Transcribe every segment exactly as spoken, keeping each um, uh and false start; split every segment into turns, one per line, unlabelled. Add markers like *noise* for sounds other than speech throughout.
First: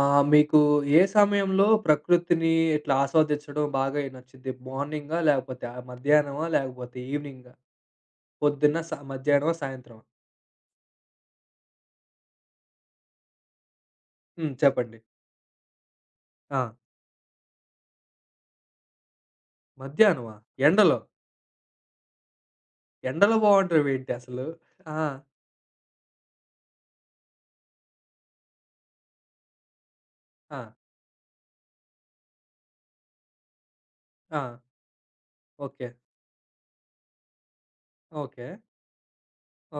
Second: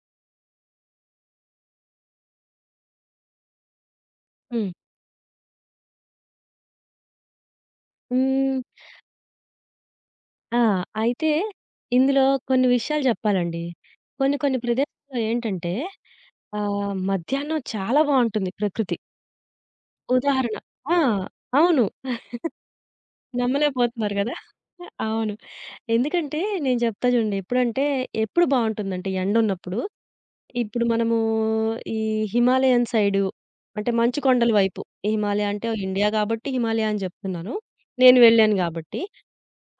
ఆ! మీకు ఏ సమయంలో ప్రకృతిని ఇట్లా ఆస్వాదించడం బాగా నచ్చుద్ది?
హ్మ్.
మార్నింగా? లేకపోతే ఆహ్, మధ్యాహ్నమా? లేకపోతే ఈవినింగా?
హ్మ్.
పొద్దున్న, సా మధ్యాహ్నమా? సాయంత్రమా?
ఆ! అయితే ఇందులో కొన్ని విషయాలు చెప్పాలండి. కొన్ని
హ్మ్.
కొన్ని
చెప్పండి.
ప్రదేశాల్లో ఏంటంటే
ఆ!
ఆహ్, మధ్యాహ్నం చాలా బావుంటుంది ప్రకృతి.
మధ్యాహ్నమా?
ఉదాహరణ ఆ!
ఎండలో?
అవును.
ఎండలో బావుంటవేంటి
నమ్మలేకపోతున్నారు గదా!
అసలు? ఆ!
అవును. ఎందుకంటే నేను చెప్తా చూడండి. ఎప్పుడంటే ఎప్పుడు బావుంటుందంటే ఎండున్నప్పుడు.
ఆ!
ఇప్పుడు మనము ఈ హిమాలయన్ సైడు అంటే మంచు
ఆ!
కొండల వైపు. హిమాలయ అంటే
ఓకే.
ఇండియా గాబట్టి హిమాలయ అని చెప్తున్నాను. నేను
ఓకే.
వెళ్ళాను గాబట్టి.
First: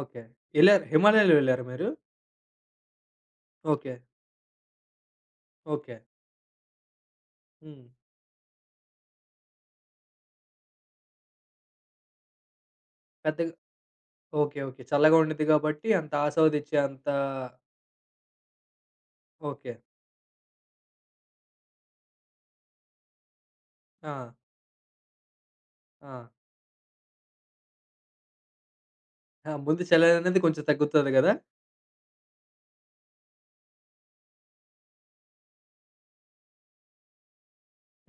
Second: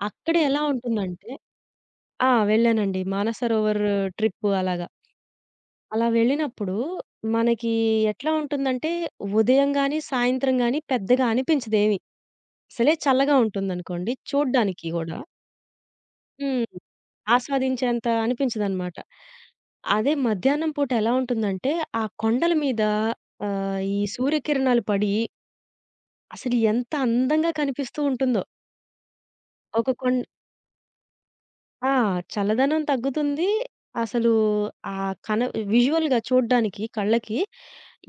ఓకే.
అక్కడ ఎలా
ఎళ్లారు.
ఉంటుందంటే
హిమాలయాలు వెళ్లారా మీరు?
ఆ! వెళ్ళానండి. మానసరోవర్
ఓకే.
ట్రిప్పు అలాగా.
ఓకే.
అలా వెళ్ళినప్పుడు మనకి
హ్మ్.
ఎట్లా ఉంటుందంటే, ఉదయం గాని, సాయంత్రం గాని పెద్దగా అనిపించదేమి. అసలే చల్లగా
పెద్దగా
ఉంటుందనుకోండి
ఓకే. ఓకే.
చూడ్డానికి
చల్లగా
గూడా.
ఉండిద్ది కాబట్టి అంత ఆస్వాదించే
హ్మ్.
అంత
ఆస్వాదించేంత అనిపించదనమాట.
ఓకే.
అదే మధ్యాహ్నం పూట ఎలా ఉంటుందంటే, ఆ కొండల మీద ఆహ్, ఈ
ఆ!
సూర్యకిరణాలు పడి
ఆ!
అసలు ఎంత అందంగా కనిపిస్తూ ఉంటుందో.
ఆ! ముందు
ఒక
చలి
కొం
అనేది కొంచెం తగ్గుతది గదా!
ఆ! చల్లదనం తగ్గుతుంది. అసలు ఆ కన విజువల్‌గా చూడ్డానికి కళ్ళకి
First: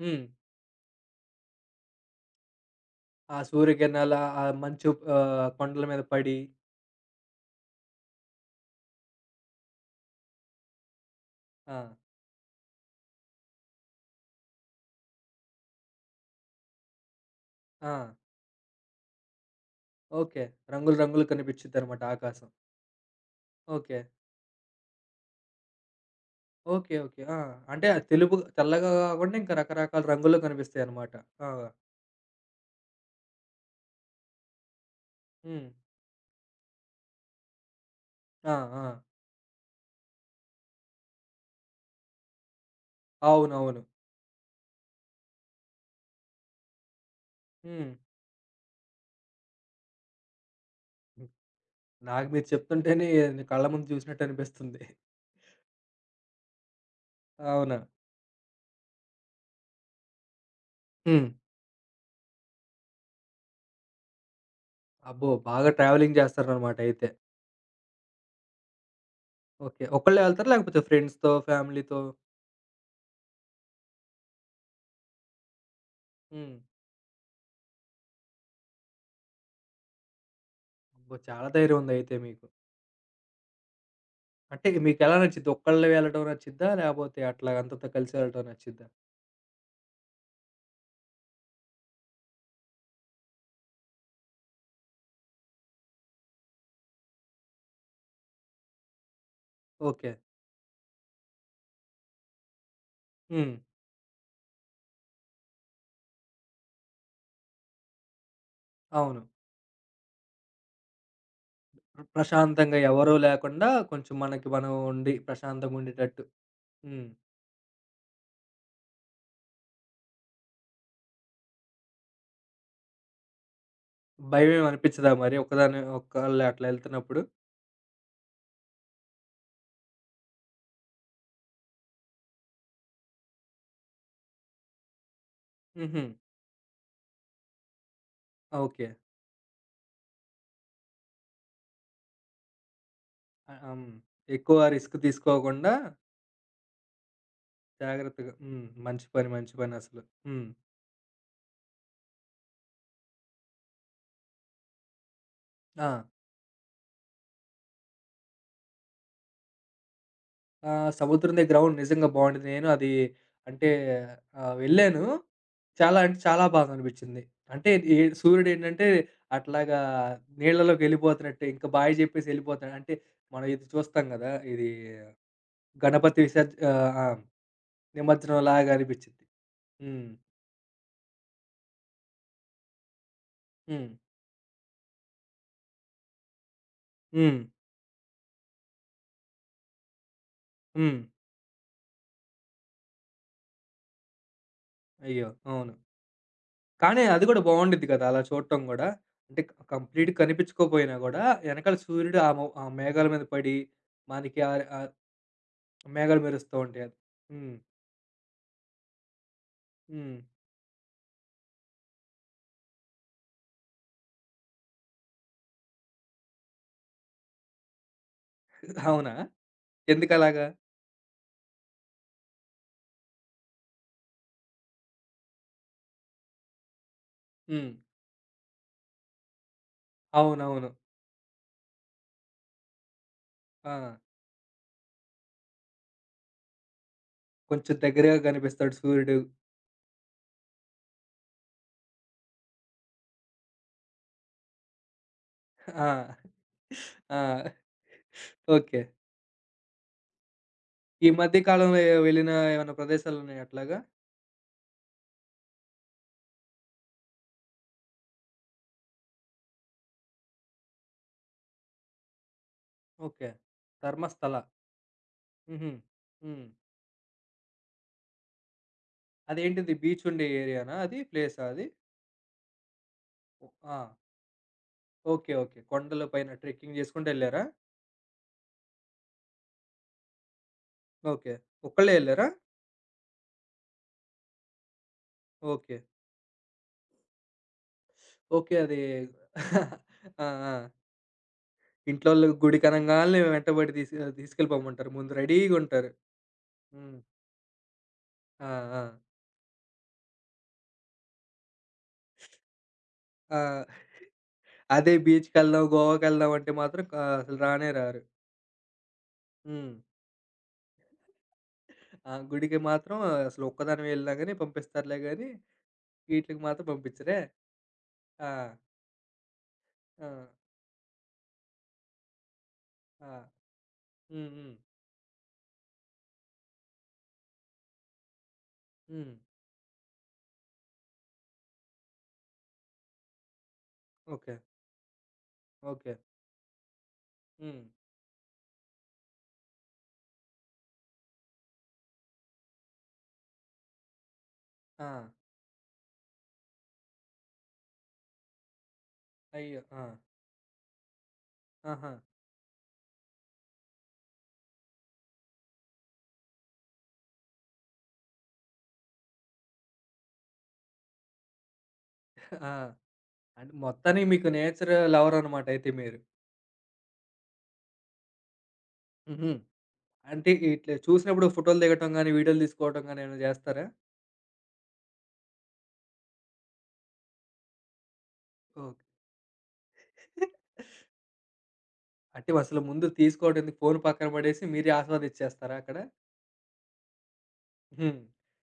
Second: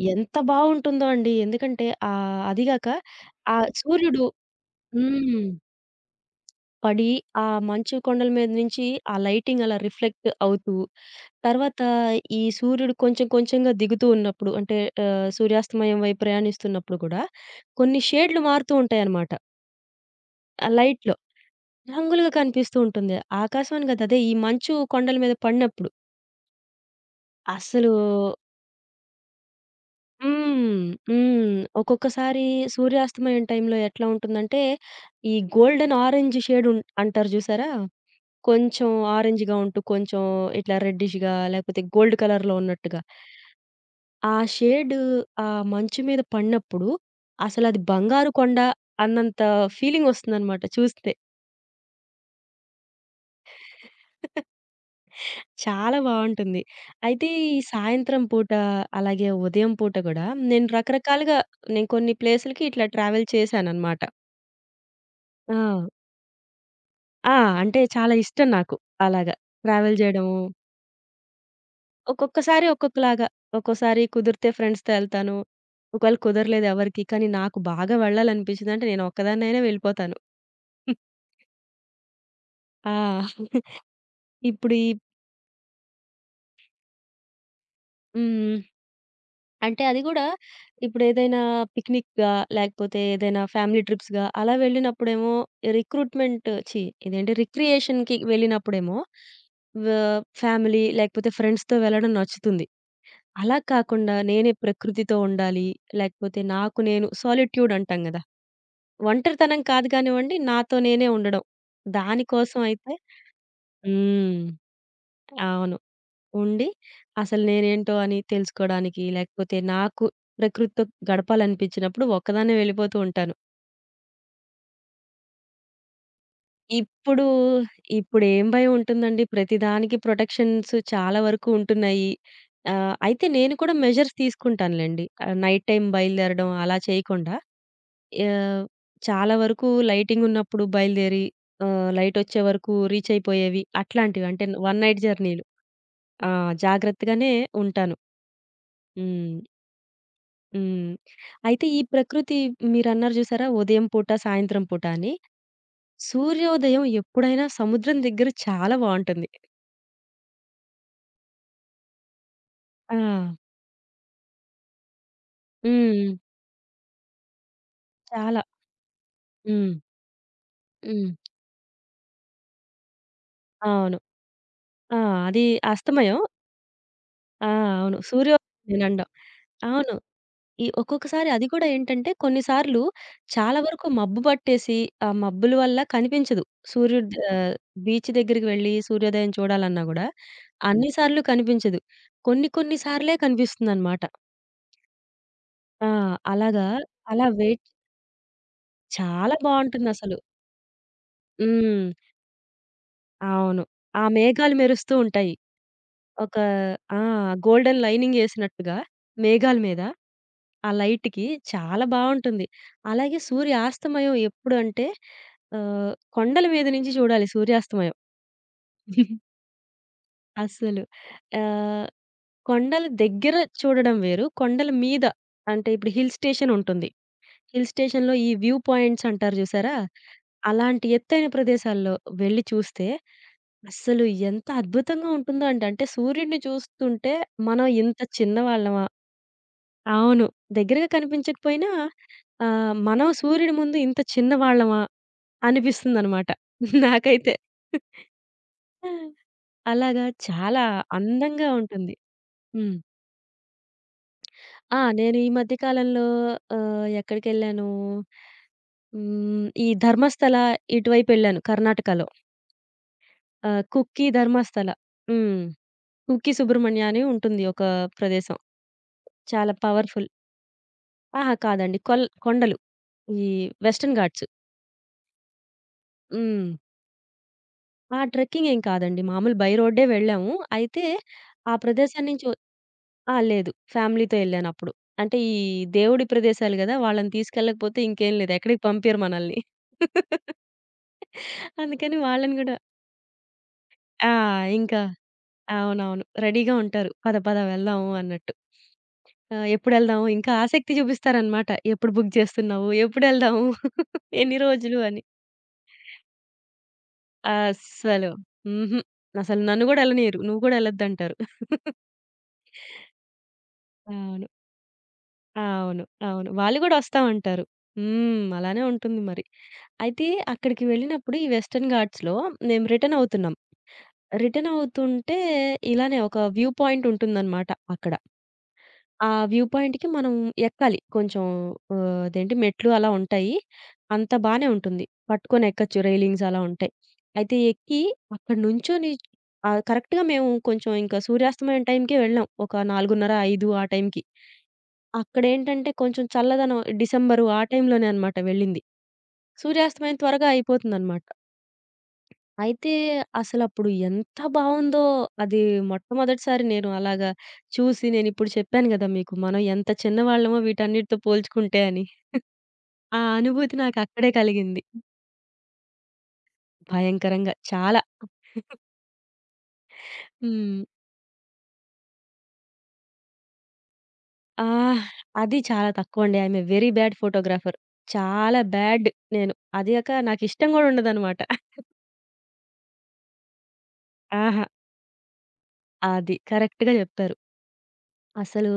హ్మ్.
ఎంత బావుంటుందో అండి. ఎందుకంటే ఆహ్, అది గాక
ఆ
ఆ
సూర్యకిరణాల
సూర్యుడు
ఆ మంచు
హ్మ్.
ఆహ్, కొండల మీద పడి.
పడి ఆ మంచు కొండల మీద నుంచి ఆ లైటింగ్ అలా రిఫ్లెక్ట్ అవుతూ,
ఆ!
తర్వాత ఈ సూర్యుడు కొంచెం కొంచెంగా దిగుతూ ఉన్నప్పుడు అంటే ఆహ్, సూర్యాస్తమయం వైపు ప్రయాణిస్తున్నప్పుడు కూడా
ఆ!
కొన్ని షేడ్‌లు మారుతూ ఉంటాయన్నమాట.
ఓకే.
ఆ
రంగులు
లైట్‌లో
రంగులు కనిపిచ్చిద్దనమాట
రంగులుగా
ఆకాశం.
కనిపిస్తూ ఉంటుంది. ఆకాశం అని
ఓకే.
కాదు అదే ఈ మంచు కొండల మీద పడినప్పుడు
ఓకే. ఓకే. ఆ! అంటే
అసలు.
అది తెలుపు తెల్లగా కాకుండా ఇంకా రకరకాల రంగుల్లో
హ్మ్.
కనిపిస్తాయనమాట. ఆ!
హ్మ్. ఒక్కొక్కసారి సూర్యాస్తమయం టైంలో ఎట్లా ఉంటుందంటే, ఈ
హ్మ్.
గోల్డెన్ ఆరెంజ్ షేడ్ ఉం అంటారు చూసారా?
ఆ!
కొంచెం
ఆ!
ఆరెంజ్‌గా ఉంటూ, కొంచెం ఇట్లా రెడ్డిష్‌గా లేకపోతే గోల్డ్ కలర్‌లో ఉన్నట్టుగా.
అవునవును.
ఆ షేడ్ ఆ మంచు మీద పడినప్పుడు అసలది
హ్మ్.
బంగారు కొండ అన్నంత ఫీలింగొస్తుందనమాట చూస్తే.
హ్మ్. నాకు మీరు చెప్తుంటేనే నీ కళ్ళ ముందు చూసినట్టు అనిపిస్తుంది.
చాలా బావుంటుంది. అయితే ఈ
అవునా?
సాయంత్రం పూట, అలాగే ఉదయం పూట గూడా నేను
హ్మ్.
రకరకాలుగా నేను కొన్ని ప్లేసులకి ఇట్లా ట్రావెల్ చేశాననమాట.
అబ్బో!
ఆ!
బాగా ట్రావెలింగ్ చేస్తారనమాట అయితే.
ఆ! అంటే చాలా ఇష్టం నాకు అలాగా.
ఓకే.
ట్రావెల్
ఒక్కళ్ళే
జేయడము,
ఎళ్తారా? లేకపోతే ఫ్రెండ్స్‌తో, ఫ్యామిలీతో?
ఒక్కొక్కసారి ఒక్కొక్కలాగా. ఒక్కోసారి కుదిరితే ఫ్రెండ్స్‌తో ఎళ్తాను. ఒకవేళ
హ్మ్.
కుదరలేదు ఎవరికీ, కానీ నాకు బాగా వెళ్ళాలనిపించిందంటే నేను ఒక్కదాన్నైనా వెళ్ళిపోతాను.
అబ్బో! చాలా ధైర్యం ఉందయితే మీకు.
ఆ!
అంటే
ఇప్పుడు ఈ
మీకెలా నచ్చిద్ది? ఒక్కళ్ళే వెళ్ళడం నచ్చిద్దా? లేపోతే అట్లా అంతతో కలిసి వెళ్ళటం
హ్మ్.
నచ్చిద్దా?
అంటే అది గూడా ఇప్పుడేదైనా పిక్నిక్‌గా లేకపోతే ఏదైనా ఫ్యామిలీ ట్రిప్స్‌గా అలా వెళ్ళినప్పుడేమో రిక్రూట్‌మెంట్ ఛీ! ఇదేంటి రిక్రియేషన్‌కి వెళ్ళినప్పుడేమో వ
ఓకే.
ఫ్యామిలీ లేకపోతే ఫ్రెండ్స్‌తో వెళ్ళడం నచ్చుతుంది.
హ్మ్.
అలా కాకుండా నేనే ప్రకృతితో ఉండాలి. లేకపోతే నాకు నేను సాలిట్యూడ్ అంటాం గదా!
అవును.
ఒంటరితనం కాదు గానివ్వండి. నాతో నేనే ఉండడం.
ప్ర
దానికోసం
ప్రశాంతంగా
అయితే
ఎవరూ లేకుండా కొంచెం
హ్మ్.
మనకి మనం ఉండి
అవును.
ప్రశాంతంగుండేటట్టు.
ఉండి,
హ్మ్.
అసలు నేనేంటో అని తెలుసుకోడానికి, లేకపోతే నాకు ప్రకృతితో గడపాలనిపించినప్పుడు ఒక్కదాన్నే వెళ్ళిపోతూ ఉంటాను.
భయమేమి అనిపిచ్చదా మరి ఒక్కదాని ఒక్కళ్ళే అట్లా ఎళ్తున్నప్పుడు?
ఇప్పుడు, ఇప్పుడేం భయం ఉంటుందండి? ప్రతిదానికి ప్రొటెక్షన్స్ చాలా వరకు ఉంటున్నాయి. ఆహ్, అయితే నేను కూడా మెజర్స్ తీసుకుంటానులెండి. ఆహ్, నైట్ టైమ్
హుహు.
బయలుదేరడం అలా చేయకుండా, ఆహ్,
ఓకే.
చాలా వరకు లైటింగ్ ఉన్నప్పుడు బయలుదేరి, ఆహ్, లైటొచ్చే వరకు రీచ్
ఆహ్,
అయిపోయేవి
హ్మ్.
అట్లాంటివి. అంటే
ఎక్కువ
ఒన్
రిస్క్
నైట్ జర్నీలు.
తీసుకోకుండా
ఆ! జాగ్రత్తగానే ఉంటాను.
జాగ్రత్తగా హ్మ్. మంచి పని,
హ్మ్.
మంచి పనసలు. హ్మ్.
హ్మ్. అయితే ఈ ప్రకృతి మీరన్నారు జూసారా? ఉదయం పూట, సాయంత్రం పూట అని.
ఆ!
సూర్యోదయం ఎప్పుడైనా సముద్రం దగ్గర చాలా బావుంటుంది.
ఆ సముద్రం దగ్గర అవును నిజంగా బావుండిద్ది. నేను అది
ఆ!
అంటే ఆహ్, వెళ్ళాను. చాలా
హ్మ్.
అంటే చాలా బాగా అనిపించింది. అంటే ఏ
చాలా.
సూర్యుడేంటంటే
హ్మ్.
అట్లాగా నీళ్ళలోకి
హ్మ్.
ఎళ్ళిపోతున్నట్టే ఇంకా బాయ్ జెప్పేసి ఎళ్ళిపోతాడు. అంటే మనం ఇది
అవును.
చూస్తాం గదా! ఇది
ఆ! అది అస్తమయం.
గణపతి విసర్జ్ ఆహ్, ఆ!
ఆ! అవును. సూర్యోదయం
నిమజ్జనంలాగా
నేనండం.
అనిపించింది.
అవును.
హ్మ్.
ఈ ఒక్కొక్కసారి అది కూడా ఏంటంటే కొన్నిసార్లు చాలా వరకు
హ్మ్.
మబ్బు పట్టేసి, ఆ మబ్బుల వల్ల కనిపించదు. సూర్యుడు
హ్మ్.
ఆహ్, బీచ్ దగ్గరికి వెళ్లి సూర్యోదయం చూడాలన్నా గూడా అన్ని
హ్మ్.
సార్లు కనిపించదు. కొన్ని కొన్ని సార్లే కనిపిస్తుందనమాట.
అయ్యో! అవును.
ఆ! అలాగా
కానీ అది
అలా
గూడా
వెయిట్
బావుండిద్ది కదా! అలా చూడటం గూడా.
చాలా
అంటే క కంప్లీట్
బావుంటుందసలు.
కనిపించకపోయినా గూడా ఎనకాల
హ్మ్.
సూర్యుడు ఆ మొ ఆ మేఘాల మీద పడి
అవును. ఆ
మనకి
మేఘాలు
ఆహ్, ఆహ్,
మెరుస్తూ ఉంటాయి.
మేఘాలు
ఒక
మెరుస్తూ ఉంటాయి.
ఆ!
హ్మ్.
గోల్డెన్ లైనింగ్ ఏసినట్టుగా మేఘాల మీద.
హ్మ్.
ఆ లైట్‌కి చాలా బావుంటుంది. అలాగే సూర్యాస్తమయం ఎప్పుడంటే ఆహ్, కొండల మీద నుంచి చూడాలి సూర్యాస్తమయం.
అవునా?
*laughs*
ఎందుకలాగా?
అస్సలు. ఆహ్, కొండల దగ్గర చూడడం వేరు. కొండల మీద అంటే ఇప్పుడు హిల్ స్టేషన్ ఉంటుంది. హిల్
హ్మ్.
స్టేషన్‌లో ఈ వ్యూ పాయింట్స్ అంటారు చూసారా?
అవునవును.
అలాంటి ఎత్తైన ప్రదేశాల్లో వెళ్లి చూస్తే
ఆ!
అస్సలు ఎంత అద్భుతంగా ఉంటుందో అంటే, అంటే సూర్యుడిని చూస్తుంటే మనం
కొంచెం
ఇంత
దగ్గరగా కనిపిస్తాడు
చిన్నవాళ్ళమా?
సూర్యుడు.
అవును. దగ్గరగా కనిపించకపోయినా ఆహ్, మనం సూర్యుడి ముందు ఇంత చిన్నవాళ్ళమా
ఆ!
అనిపిస్తుందనమాట నాకైతే.
ఆ! ఓకే.
అలాగా చాలా
ఈ మధ్య
అందంగా
కాలంలో
ఉంటుంది.
వెళ్ళిన
హ్మ్.
ఏమైనా ప్రదేశాలున్నాయా అట్లాగా?
ఆ! నేను ఈ మధ్య కాలంలో ఆహ్, ఎక్కడికెళ్ళాను? హ్మ్. ఈ ధర్మస్థల ఇటువైపెళ్ళాను కర్ణాటకలో.
ఓకే.
ఆహ్, కుక్కి
ధర్మస్థల.
ధర్మస్థల. హ్మ్.
హుహు.
కుక్కి
హ్మ్.
సుబ్రహ్మణ్య అని ఉంటుంది ఒక ప్రదేశం. చాలా
అదేంటిది బీచ్
పవర్‌ఫుల్.
ఉండే ఏరియానా అది?
అహా!
ప్లేసా అది?
కాదండి. కొల్ కొండలు. ఈ
ఓ ఆ!
వెస్టర్న్ ఘాట్స్.
ఓకే. ఓకే. కొండల పైన
హ్మ్.
ట్రెక్కింగ్ చేసుకుంటూ ఎళ్లారా?
ఆ! ట్రెక్కింగ్ ఏం కాదండి. మామూలు బై రోడ్డే వెళ్ళాము. అయితే
ఓకే.
ఆ
ఒక్కళ్ళే
ప్రదేశం నుంచి
ఎళ్లారా?
ఒ ఆ! లేదు. ఫ్యామిలీతో ఎళ్ళానప్పుడు. అంటే ఈ
ఓకే.
దేవుడి ప్రదేశాలు గదా! వాళ్ళని తీసుకెళ్ళకపోతే ఇంకేం లేదు.
ఓకే.
ఎక్కడికి
అది
పంపియరు మనల్ని.
*laughs* ఆ!
*laughs*
ఆ!
అందుకని
ఇంట్లోళ్ళు
వాళ్ళని గూడా
గుడికి అనంగాల్నే వెంటబడి
ఆ!
తీసు
ఇంకా
తీసుకెళ్ళిపోమంటారు. ముందు రెడీగుంటారు.
అవునవును. రెడీగా ఉంటారు.
హ్మ్.
పద పద వెళ్దాము అన్నట్టు.
ఆ! ఆ!
ఆ! ఎప్పుడెళ్దాము ఇంకా ఆసక్తి చూపిస్తారనమాట. ఎప్పుడు బుక్ చేస్తున్నావు? ఎప్పుడెళ్దాము?
ఆ!
*laughs* ఎన్ని రోజులు
అదే
అని.
బీచ్‌కెళ్దాం, గోవాకెళ్దాం అంటే మాత్రం క అసలు రానే రారు.
అస్సలు. హుహు. అసలు నన్ను
హ్మ్.
గూడా ఎళ్ళనీయరు. నువ్వు గూడా ఎళ్ళొద్దంటారు. *laughs*
ఆ! గుడికి మాత్రం అసలు ఒక్కదానివే ఎళ్ళినా
అవును.
గాని పంపిస్తారులే గాని,
అవును. అవును.
ఈట్లికి
వాళ్ళు
మాత్రం
గూడా ఒస్తా
పంపించరే.
ఉంటారు. హ్మ్.
ఆ!
అలానే ఉంటుంది మరి. అయితే
ఆ!
అక్కడికి వెళ్ళినప్పుడు ఈ వెస్టర్న్ ఘాట్స్‌లో మేము రిటర్న్
ఆ!
అవుతున్నాం.
హ్మ్.
రిటర్న్
హ్మ్.
అవుతుంటే ఇలానే ఒక వ్యూ పాయింట్ ఉంటుందనమాట అక్కడ. ఆ
హ్మ్.
వ్యూ పాయింట్‌కి మనం ఎక్కాలి. కొంచెం ఆహ్, అదేంటి మెట్లు అలా ఉంటాయి. అంతా
ఓకే.
బానే ఉంటుంది. పట్టుకొని ఎక్కొచ్చు
ఓకే.
రైలింగ్స్ అలా ఉంటాయి. అయితే
హ్మ్.
ఎక్కి అక్కడ నుంచొని ఆహ్, కరెక్ట్‌గా మేము కొంచెం ఇంకా సూర్యాస్తమయం టైంకే వెళ్ళాం. ఒక నాలుగు ముప్పై, ఐదు ఆ టైంకి.
ఆ!
అక్కడేంటంటే కొంచెం చల్లదనం డిసెంబరు ఆ టైంలోనే అన్నమాట వెళ్ళింది.
అయ్యో! ఆ!
సూర్యాస్తమయం త్వరగా అయిపోతుందన్నమాట.
ఆహా!
అయితే అసలప్పుడు ఎంత బావుందో అది మొట్టమొదటిసారి నేను అలాగా చూసి నేనిప్పుడు చెప్పాను గదా! మీకు మనం ఎంత చిన్నవాళ్ళమో వీటన్నిటితో పోల్చుకుంటే అని.
ఆ!
ఆ
అంటే
అనుభూతి
మొత్తానికి
నాకక్కడే
మీకు
కలిగింది.
నేచర్ లవర్ అన్నమాట అయితే మీరు.
భయంకరంగా చాలా.
హుహు. అంటే
హ్మ్.
ఇట్లా చూసినప్పుడు ఫోటోలు దిగటం గాని, వీడియోలు తీసుకోవడం గాని ఏమైనా జేస్తారా?
ఆహ్, అది చాలా తక్కువండి. I am a very bad photographer. చాలా
ఓకే.
బ్యాడ్ నేను. అది గాక నాకిష్టం గూడా ఉండదన్నమాట.
అంటే అసలు ముందు తీసుకోవడం ఎందుకు ఫోన్ పక్కన
ఆహా!
పడేసి మీరే ఆస్వాదిచ్చేస్తారా అక్కడ?
అది. కరెక్ట్‌గా జెప్పారు.
హ్మ్.
అసలు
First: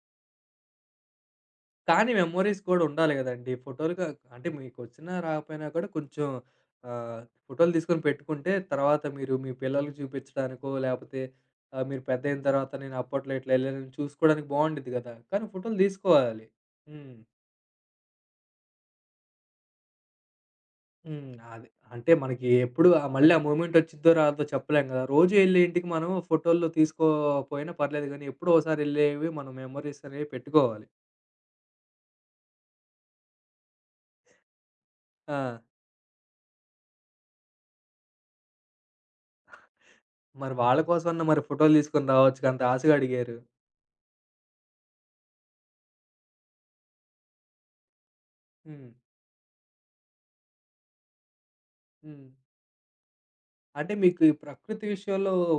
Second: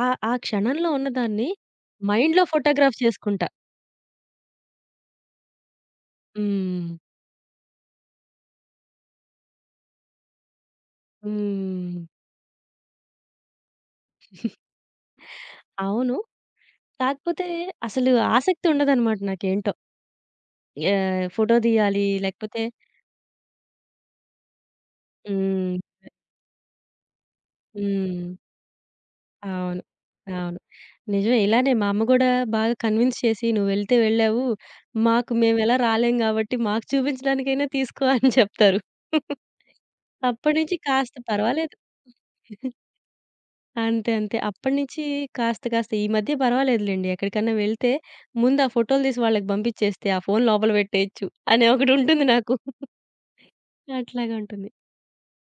ఆ ఆ క్షణంలో ఉన్నదాన్ని
కానీ
మైండ్‌లో
మెమోరీస్ కూడా
ఫోటోగ్రాఫ్
ఉండాలి
చేసుకుంటా.
గదండీ! ఫోటోలుగా అంటే మీకొచ్చినా రాకపోయినా కూడా కొంచెం
హ్మ్.
ఆహ్, ఫోటోలు తీసుకొని పెట్టుకుంటే తర్వాత మీరు మీ పిల్లలకి చూపించడానికో లేపోతే ఆహ్,
హ్మ్.
మీరు పెద్దయిన తర్వాత నేను అప్పట్లో ఇట్లా ఎళ్ళానని చూసుకోవడానికి బావుండిద్ది గదా! కానీ ఫోటోలు
అవును.
తీసుకోవాలి. హ్మ్.
కాకపోతే అసలు ఆసక్తి ఉండదనమాట నాకేంటో. ఆహ్,
హ్మ్.
ఫోటో
అది.
తీయాలి
అంటే మనకి
లేకపోతే
ఎప్పుడు ఆహ్, మళ్ళీ ఆ మూమెంట్ వచ్చిద్దో రాదో చెప్పలేం గదా! రోజు ఎళ్ళే
హ్మ్.
ఇంటికి మనం ఫోటోలు తీసుకోపోయినా పర్లేదు
హ్మ్.
గానీ, ఎప్పుడో ఓసారి ఎళ్ళేవి మనం
అవును.
మెమోరీస్ అనేవి
అవును.
పెట్టుకోవాలి.
నిజమే. ఇలానే మా అమ్మ గూడా బాగా కన్విన్స్ చేసి "నువ్వెళ్తే వెళ్ళావు. మాకు
ఆ!
మేమెలా రాలేం గాబట్టి మాకు చూపించడానికైనా తీసుకో" అని చెప్తారు.
మరి
అప్పటి నుంచి
వాళ్ళ
కాస్త
కోసమన్నా మరి
పర్వాలేదు.
ఫోటోలు తీసుకొని రావచ్చుగా అంత ఆశగా అడిగారు.
అంతే. అంతే. అప్పటినుంచి కాస్త కాస్త ఈ మధ్య పర్వాలేదులెండి. ఎక్కడికన్నా వెళ్తే ముందు ఆ
హ్మ్.
ఫోటోలు తీసి వాళ్ళకి పంపించేస్తే ఆ ఫోను లోపల పెట్టేయొచ్చు అనే ఒకటుంటుంది
హ్మ్.
నాకు.
అంటే మీకు ఈ
అట్లాగా ఉంటుంది.
ప్రకృతి విషయంలో ఓ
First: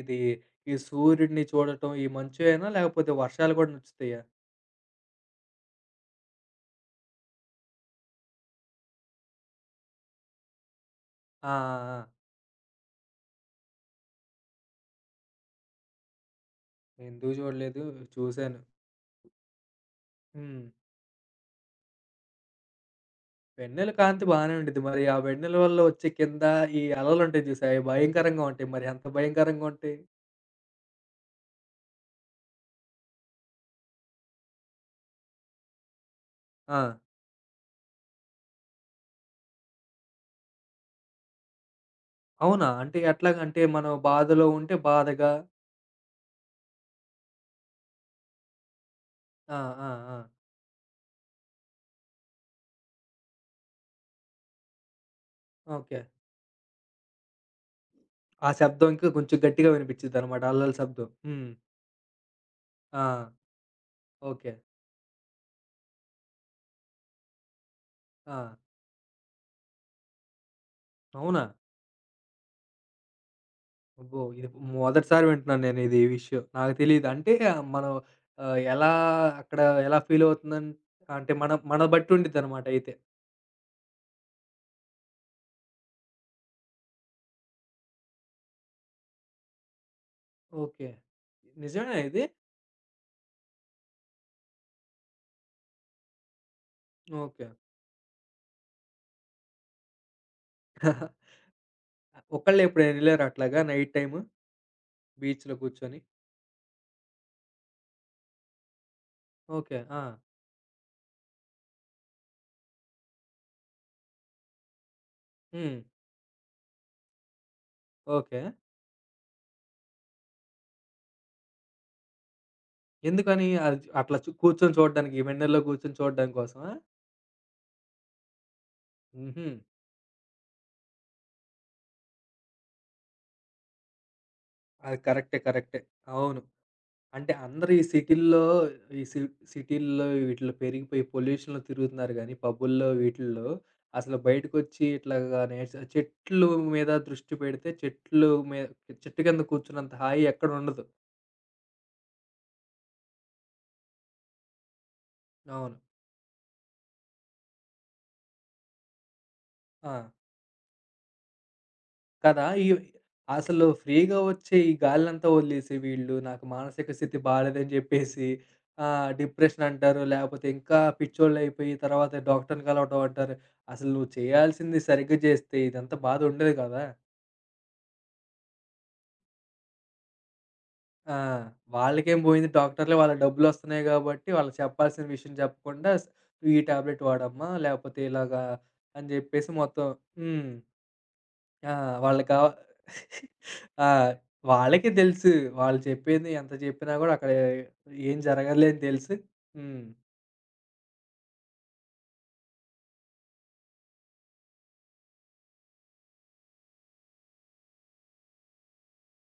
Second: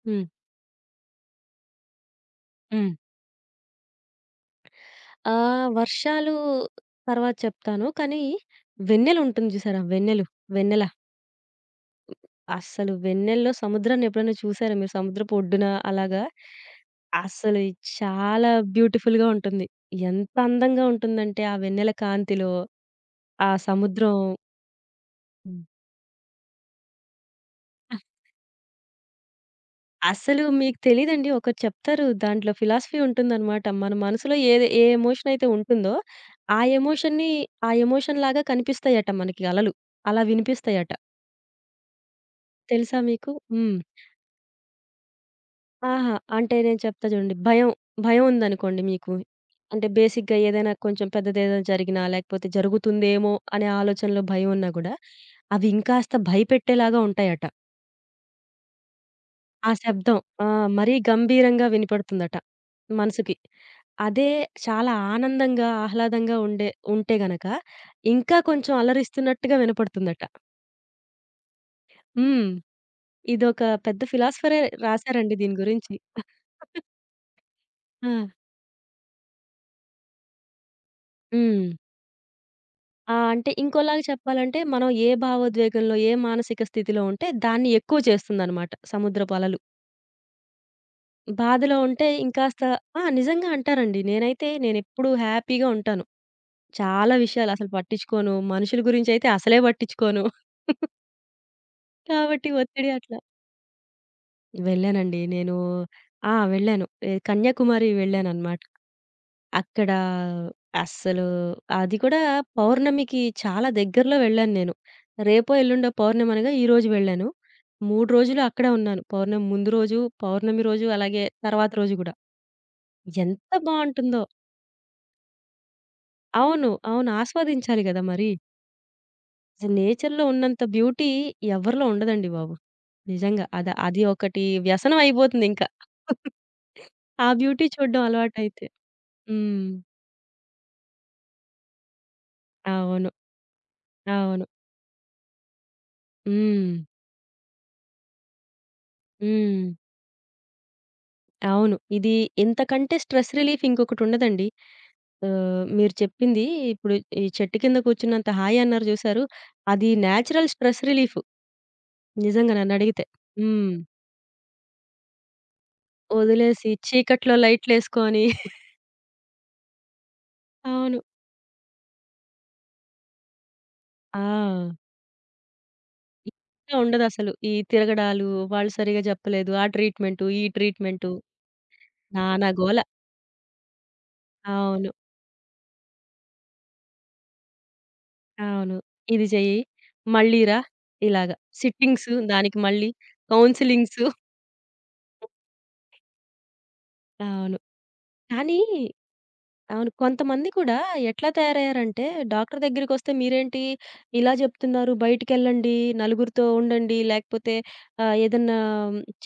ఇది
హ్మ్.
ఈ సూర్యుడిని చూడటం ఈ మంచేనా?
హ్మ్.
లేకపోతే వర్షాలు గూడా నచ్చుతాయా?
ఆహ్, వర్షాలు తర్వాత చెప్తాను. కానీ వెన్నెలుంటుంది చూసారా? వెన్నెలు, వెన్నెల.
ఆ! ఆ! ఆ!
అస్సలు వెన్నెల్లో సముద్రాన్ని ఎప్పుడైనా చూసారా మీరు? సముద్రపు ఒడ్డున అలాగా?
ఎందుకు
అస్సలు ఇది
చూడలేదు
చాలా
చూసాను.
బ్యూటిఫుల్‌గా ఉంటుంది. ఎంత
హ్మ్.
అందంగా ఉంటుందంటే ఆ వెన్నెల కాంతిలో, ఆ
వెన్నెల
సముద్రం
కాంతి బానే ఉండిద్ది. మరి ఆ వెన్నెల
హ్మ్.
వల్ల వచ్చే కింద ఈ అలలుంటాయి చూసావా? అయి భయంకరంగా ఉంటాయి. మరి ఎంత భయంకరంగా ఉంటాయి?
అసలు మీకు తెలీదండి. ఒకటి చెప్తారు. దాంట్లో ఫిలాసఫీ ఉంటుందనమాట. మన మనసులో ఏది ఏ ఎమోషన్ అయితే ఉంటుందో, ఆ
ఆ!
ఎమోషన్‌ని ఆ ఎమోషన్ లాగా కనిపిస్తాయట మనకి అలలు. అలా వినిపిస్తాయట.
అవునా?
తెలుసా
అంటే
మీకు?
ఎట్లాగ? అంటే
హ్మ్.
మనం బాధలో ఉంటే బాధగా
అహా! అంటే నేను చెప్తా చూడండి. భయం, భయం ఉందనుకోండి మీకు.
ఆ!
అంటే
ఆ! ఆ!
బేసిక్‌గా ఏదైనా కొంచెం పెద్దదేదైనా జరిగినా, లేకపోతే జరుగుతుందేమో అనే ఆలోచనలో భయం ఉన్నా గూడా, అవి
ఓకే.
ఇంకాస్త భయపెట్టేలాగా ఉంటాయట.
ఆ శబ్దం ఇంకా కొంచెం
ఆ
గట్టిగా
శబ్దం.
వినిపిచ్చిద్దనమాట.
ఆ!
అల్లల
మరీ
శబ్దం. హ్మ్.
గంభీరంగా వినపడుతుందట
ఆ!
మనసుకి. అదే
ఓకే.
చాలా ఆనందంగా, ఆహ్లాదంగా ఉండే ఉంటే గనక ఇంకా
ఆ!
కొంచెం అలరిస్తున్నట్టుగా వినపడుతుందట.
అవునా?
హ్మ్. ఇదొక పెద్ద
అబ్బో! ఇది
ఫిలాసఫరే
మొదటిసారి
రాసారండి దీని
వింటున్నాను నేను
గురించి.
ఇది ఈ విషయం. నాకు తెలీదు. అంటే మనం
ఆ!
ఆహ్, ఎలా అక్కడ ఎలా ఫీలవుతుందన్ అంటే మన
హ్మ్.
మన బట్టి ఉండిద్దనమాట అయితే.
ఆ! అంటే ఇంకోలాగా చెప్పాలంటే మనం ఏ భావోద్వేగంలో, ఏ మానసిక స్థితిలో ఉంటే దాన్ని ఎక్కువ చేస్తుందనమాట సముద్రపు అలలు.
ఓకే.
బాధలో
నిజమేనా
ఉంటే
ఇది?
ఇంకాస్త ఆ! నిజంగా అంటారండి. నేనైతే నేనెప్పుడూ హ్యాపీగా ఉంటాను. చాలా
ఓకే.
విషయాలు అసలు పట్టించుకోను. మనుషుల గురించైతే అసలే పట్టించుకోను.
*laughs*
కాబట్టి
ఒక్కళ్ళే
ఒత్తిడి
ఎప్పుడైనా
అట్లా
ఎళ్లారా అట్లాగా నైట్ టైమ్
వెళ్ళానండి. నేను
బీచ్‌లో కూర్చొని?
ఆ! వెళ్ళాను. ఏ కన్యాకుమారి వెళ్ళాననమాట.
ఓకే.
అక్కడ
ఆ!
అస్సలు అది కూడా పౌర్ణమికి చాలా దగ్గరలో వెళ్ళాను నేను. రేపో,
హ్మ్.
ఎల్లుండో పౌర్ణమి అనగా ఈరోజు వెళ్ళాను. మూడు రోజులు
ఓకే.
అక్కడే ఉన్నాను. పౌర్ణమి ముందు రోజు, పౌర్ణమి రోజు అలాగే తర్వాత రోజు గూడా.
ఎందుకని?
ఎంత
అది అట్లా
బావుంటుందో!
చు కూర్చొని చూడడానికి వెన్నెల్లో కూర్చొని చూడడం
అవును.
కోసమా?
అవును. ఆస్వాదించాలి గదా! మరి.
హుహు.
అసలు నేచర్‌లో ఉన్నంత బ్యూటీ ఎవరిలో ఉండదండి బాబు. నిజంగా. అద అది ఒకటి
అది
వ్యసనం
కరెక్టే.
అయిపోతుందింకా.
కరెక్టే. అవును.
ఆ
అంటే
బ్యూటీ
అందరూ ఈ
చూడ్డం
సిటీల్లో
అలవాటైతే.
ఈ సి
హ్మ్.
సిటీల్లో వీటిలో పెరిగిపోయి పొల్యూషన్‌లో తిరుగుతున్నారు గానీ, పబ్బుల్లో
అవును.
వీటిల్లో అసలు
అవును.
బయటకొచ్చి ఇట్లాగా నేచ చెట్లు
హ్మ్.
మీద దృష్టి పెడితే చెట్లు మే చెట్టు కింద
హ్మ్.
కూర్చున్నంత హాయి ఎక్కడుండదు.
అవును. ఇది ఇంతకంటే స్ట్రెస్ రిలీఫ్ ఇంకొకటుండదండి. ఆహ్,
అవును.
మీరు చెప్పింది ఇప్పుడు ఈ చెట్టు కింద కూర్చున్నంత హాయి అన్నారు చూసారు. అది
ఆ!
నేచురల్ స్ట్రెస్ రిలీఫ్
కదా!
నిజంగా
ఇవ్
నన్నడిగితే.
అసలు
హ్మ్.
ఫ్రీగా వచ్చే ఈ గాలినంతా వదిలేసి వీళ్ళు నాకు
వదిలేసి
మానసిక స్థితి
చీకట్లో
బాలేదని
లైట్‌లేసుకొని
జెప్పేసి
*laughs*
ఆహ్, డిప్రెషన్ అంటారు. లేపోతే ఇంకా
అవును.
పిచ్చోళ్ళైపోయి తర్వాత డాక్టర్‌ని కలవటం అంటారు. అసలు నువ్వు
ఆ!
చేయాల్సింది సరిగ్గా జేస్తే ఇదంతా బాధ ఉండదు
ఇంకా
కదా!
ఉండదసలు. ఈ తిరగడాలు, వాళ్ళు సరిగ్గా జెప్పలేదు. ఆ ట్రీట్‌మెంటు, ఈ ట్రీట్‌మెంటు
ఆ! వాళ్ళకేం
నానా
పోయింది
గోల.
డాక్టర్‌లే వాళ్ళకి డబ్బులొస్తున్నాయి గాబట్టి వాళ్ళకి
అవును.
చెప్పాల్సిన విషయం చెప్పకుండా స్ నువ్వు "ఈ టాబ్లెట్ వాడమ్మా" లేపోతే ఇలాగా
అవును.
అని
ఇది
జెప్పేసి
చెయ్యి,
మొత్తం
మళ్ళీ
హ్మ్.
రా ఇలాగ.
ఆ!
సిట్టింగ్స్,
వాళ్ళకా
దానికి మళ్ళీ
ఆ!
కౌన్సెలింగ్స్.
వాళ్ళకే తెలుసు. వాళ్ళు చెప్పింది ఎంత చెప్పినా గూడా అక్కడ
అవును.
ఏం
కానీ
జరగదులే అని తెలుసు. హ్మ్.
అవును. కొంతమంది కూడా ఎట్లా తయారయ్యారంటే డాక్టర్ దగ్గరికొస్తే మీరేంటి ఇలా జెప్తున్నారు, బయటికెళ్ళండి, నలుగురితో ఉండండి, లేకపోతే ఆహ్, ఏదన్నా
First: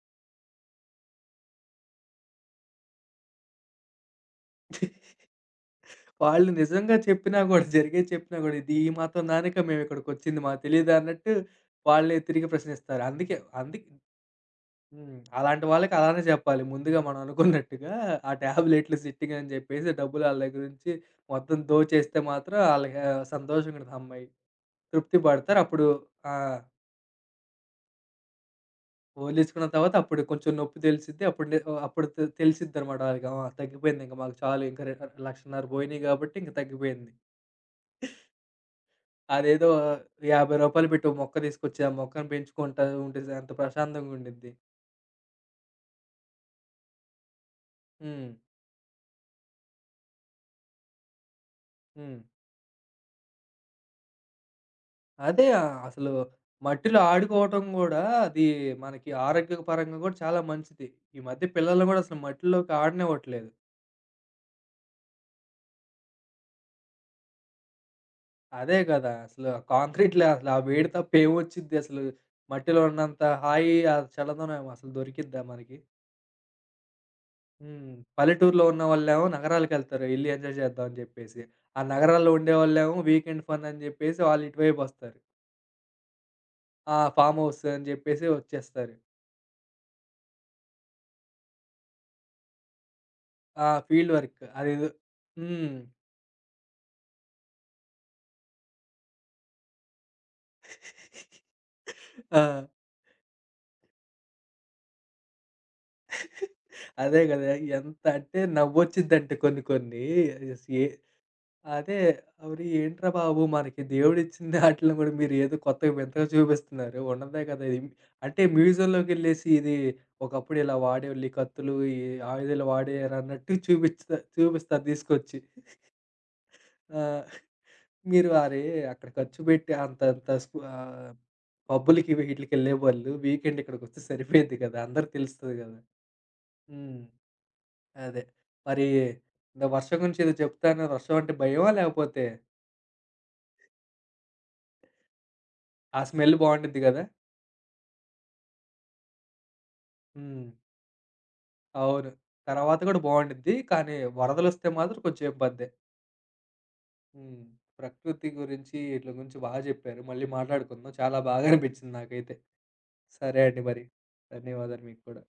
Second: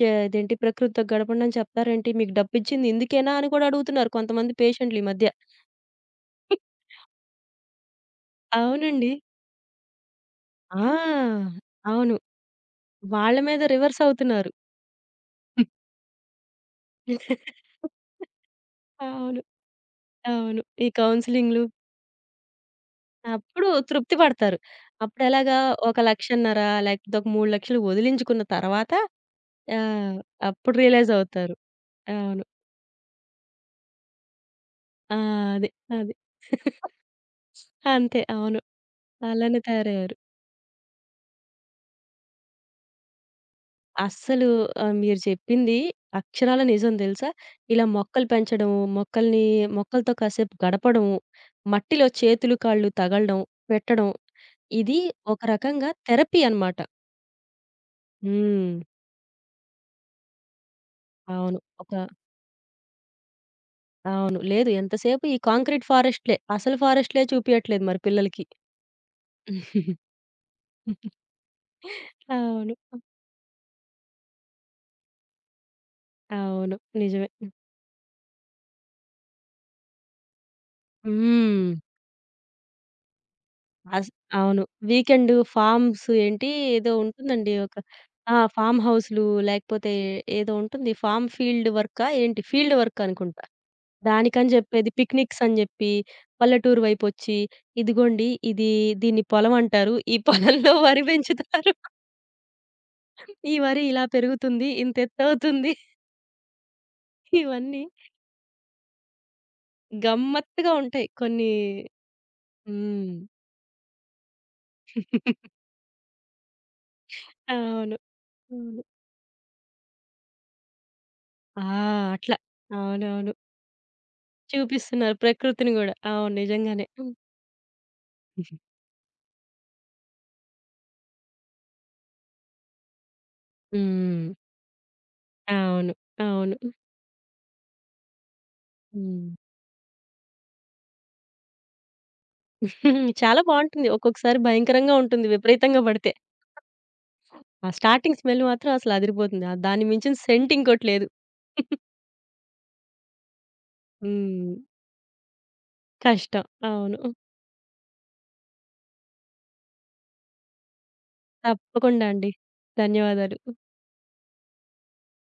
చే ఇదేంటి ప్రకృతితో గడపండి అని చెప్తారేంటి? మీకు డబ్బిచ్చింది ఇందుకేనా అని కూడా అడుగుతున్నారు కొంతమంది పేషెంట్‌లు ఈ మధ్య.
వాళ్ళు నిజంగా చెప్పినా గూడా, జరిగేది చెప్పినా గూడా, ఇది ఈ
అవునండి.
మాత్రం దానికా మేమిక్కడికొచ్చింది మాకు తెలీదా అన్నట్టు
ఆ! అవును.
వాళ్ళే తిరిగి ప్రశ్నిస్తారు.
వాళ్ళ
అందుకే
మీద
అందుకే
రివర్స్ అవుతున్నారు.
హ్మ్. అలాంటి వాళ్ళకి అలానే చెప్పాలి. ముందుగా మనం అనుకున్నట్టుగా ఆ టాబ్లెట్లు సిట్టింగ్
అవును.
అని చెప్పేసి డబ్బులు ఆళ్ళ
అవును.
దగ్గర
ఈ
నుంచి మొత్తం
కౌన్సెలింగ్‌లు
దోచేస్తే మాత్రం ఆళ్ళకి
అప్పుడు
సంతోషంగుంటది.
తృప్తి
హమ్మయ్య!
పడతారు.
తృప్తి
అప్పుడెలాగా
పడతారు. అప్పుడు
ఒక 1,లక్ష
ఆ!
లేకపోతే ఒక మూడు,లక్షలు వదిలించుకున్న తర్వాత
వదిలేసుకున్న తర్వాత
ఆహ్,
అప్పుడు కొంచెం
అప్పుడు
నొప్పి
రియలైజ్
తెలిసిద్ది. అప్పుడు
అవుతారు.
నే ఆహ్, అప్పుడు తె
అవును.
తెలిసిద్దనమాట ఆళ్ళకి. ఆ! తగ్గిపోయిందింక మాకు చాలు. ఇంక రె
ఆ! అదే.
ఒక లక్ష యాభై వేలు పోయినియి
అది.
కాబట్టి ఇంక
*laughs*
తగ్గిపోయింది.
అంతే. అవును. అలానే
అదేదో రూ.
తయారయ్యారు.
యాభై పెట్టి ఓ మొక్క తీసుకొచ్చి, ఆ మొక్కను పెంచుకుంటా ఉంటే ఎంత ప్రశాంతంగా
అస్సలు
ఉండిద్ది.
ఆహ్, మీరు చెప్పింది అక్షరాల నిజం తెలుసా? ఇలా మొక్కలు
హ్మ్.
పెంచడము, మొక్కల్ని మొక్కలతో కాసేపు గడపడము, మట్టిలో
హ్మ్.
చేతులు, కాళ్ళు తగలడం, పెట్టడం ఇది ఒక
అదే ఆ
రకంగా
అసలు
థెరపీ అన్నమాట.
మట్టిలో ఆడుకోవటం గూడా అది
హ్మ్.
మనకి ఆరోగ్యపరంగా గూడా చాలా మంచిది. ఈ మధ్య
అవును.
పిల్లల్ని
ఒక
గూడా అసలు మట్టిలోకి ఆడనివ్వట్లేదు.
అవును. లేదు ఎంతసేపు ఈ కాంక్రీట్ ఫారెస్ట్‌లే. అసలు ఫారెస్ట్‌లే చూపియట్లేదు మరి పిల్లలకి.
అదే గదా! అసలు
*laughs*
కాంక్రీట్‌లో అసలు ఆ వేడి తప్ప ఏమొచ్చిద్ది అసలు?
అవును.
మట్టిలో ఉన్నంత హాయి, ఆ చల్లదనం అసలు దొరికిద్దా మనకి?
అవును. నిజమే.
హ్మ్. పల్లెటూరులో ఉన్నవాళ్ళేమో నగరాలకెళ్తారు ఎళ్లి ఎంజాయ్ చేద్దాం అని జెప్పేసి.
హ్మ్.
ఆ నగరాల్లో ఉండేవాళ్ళేమో వీకెండ్ ఫన్ అని
అస్
జెప్పేసి వాళ్ళు
అవును.
ఇటువైపొస్తారు.
వీకెండ్ ఫార్మ్స్ ఏంటి ఏదో
ఆ! ఫార్మ్
ఉంటుందండి.
హౌస్
ఒక
అని జెప్పేసి
ఆ! ఫార్మ్
వచ్చేస్తారు.
హౌస్‌లు లేకపోతే ఏదో ఉంటుంది. ఫార్మ్ ఫీల్డ్ వర్కా ఏంటి? ఫీల్డ్ వర్క్ అనుకుంటా.
ఆ! ఫీల్డ్ వర్క్
దానికని
అదేదో
జెప్పేది పిక్నిక్స్ అని
హ్మ్.
జెప్పి పల్లెటూరు వైపొచ్చి, ఇదిగోండి ఇది దీన్ని పొలం అంటారు. ఈ *laughs* పొలంలో వరి పెంచుతారు.
ఆ!
ఈ వరి ఇలా పెరుగుతుంది. ఇంత ఎత్తవుతుంది.
అదే గదా!
ఇవన్నీ
ఎంత అంటే నవ్వొచ్చిద్దంటే కొన్ని కొన్ని.
గమ్మత్తుగా
ఎ
ఉంటాయి కొన్ని.
అదే. ఓరి ఏంట్రా
హ్మ్.
బాబు! మనకి దేవుడిచ్చిన దాంట్లో గూడా మీరేదో
*laughs*
కొత్తగా వింతగా చూపిస్తున్నారు. ఉన్నదే కదా! ఇది
అవును.
అంటే
అవును.
మ్యూజియంలోకెళ్ళేసి ఇది ఒకప్పుడు ఇలా వాడేవాళ్ళు ఈ
ఆ!
కత్తులు, ఈ
అట్లా.
ఆయుధాలు
అవునవును.
వాడేవారన్నట్టు చూపిచ్చుత చూపిస్తారు
చూపిస్తున్నారు
తీసుకొచ్చి.
ప్రకృతిని గూడా. అవును. నిజంగానే.
ఆ! మీరు
హ్మ్.
అరే! అక్కడ ఖర్చు పెట్టి అంతంత స్కు ఆహ్, పబ్బులకి వీటిలకెళ్ళే వాళ్ళు వీకెండ్ ఇక్కడికొస్తే
హ్మ్.
సరిపోయిద్ది కదా! అందరికి తెలుస్తది గదా!
అవును. అవును.
హ్మ్. అదే. మరి
హ్మ్.
ఇందాక వర్షం గురించి ఏదో చెప్తా అన్నారు. వర్షం అంటే భయమా? లేకపోతే
హ్మ్. చాలా బావుంటుంది. ఒక్కొక్కసారి భయంకరంగా ఉంటుంది విపరీతంగా
ఆ
పడితే.
స్మెల్ బావుండిద్ది గదా!
ఆ స్టార్టింగ్ స్మెల్ మాత్రం అసలు అదిరిపోతుంది. ఆహ్, దాన్ని మించిన
హ్మ్.
సెంట్ ఇంకోటి లేదు.
అవును. తర్వాత గూడా బావుండిద్ది. కానీ
హ్మ్.
వరదలొస్తే మాత్రం కొంచెం ఇబ్బందే.
కష్టం. అవును.
హ్మ్. ప్రకృతి గురించి ఈట్ల గురించి బాగా జెప్పారు. మళ్ళీ మాట్లాడుకుందాం. చాలా బాగా అనిపించింది
తప్పకుండా అండి.
నాకైతే.
ధన్యవాదాలు.
సరే అండి మరి. ధన్యవాదాలు మీకు కూడా.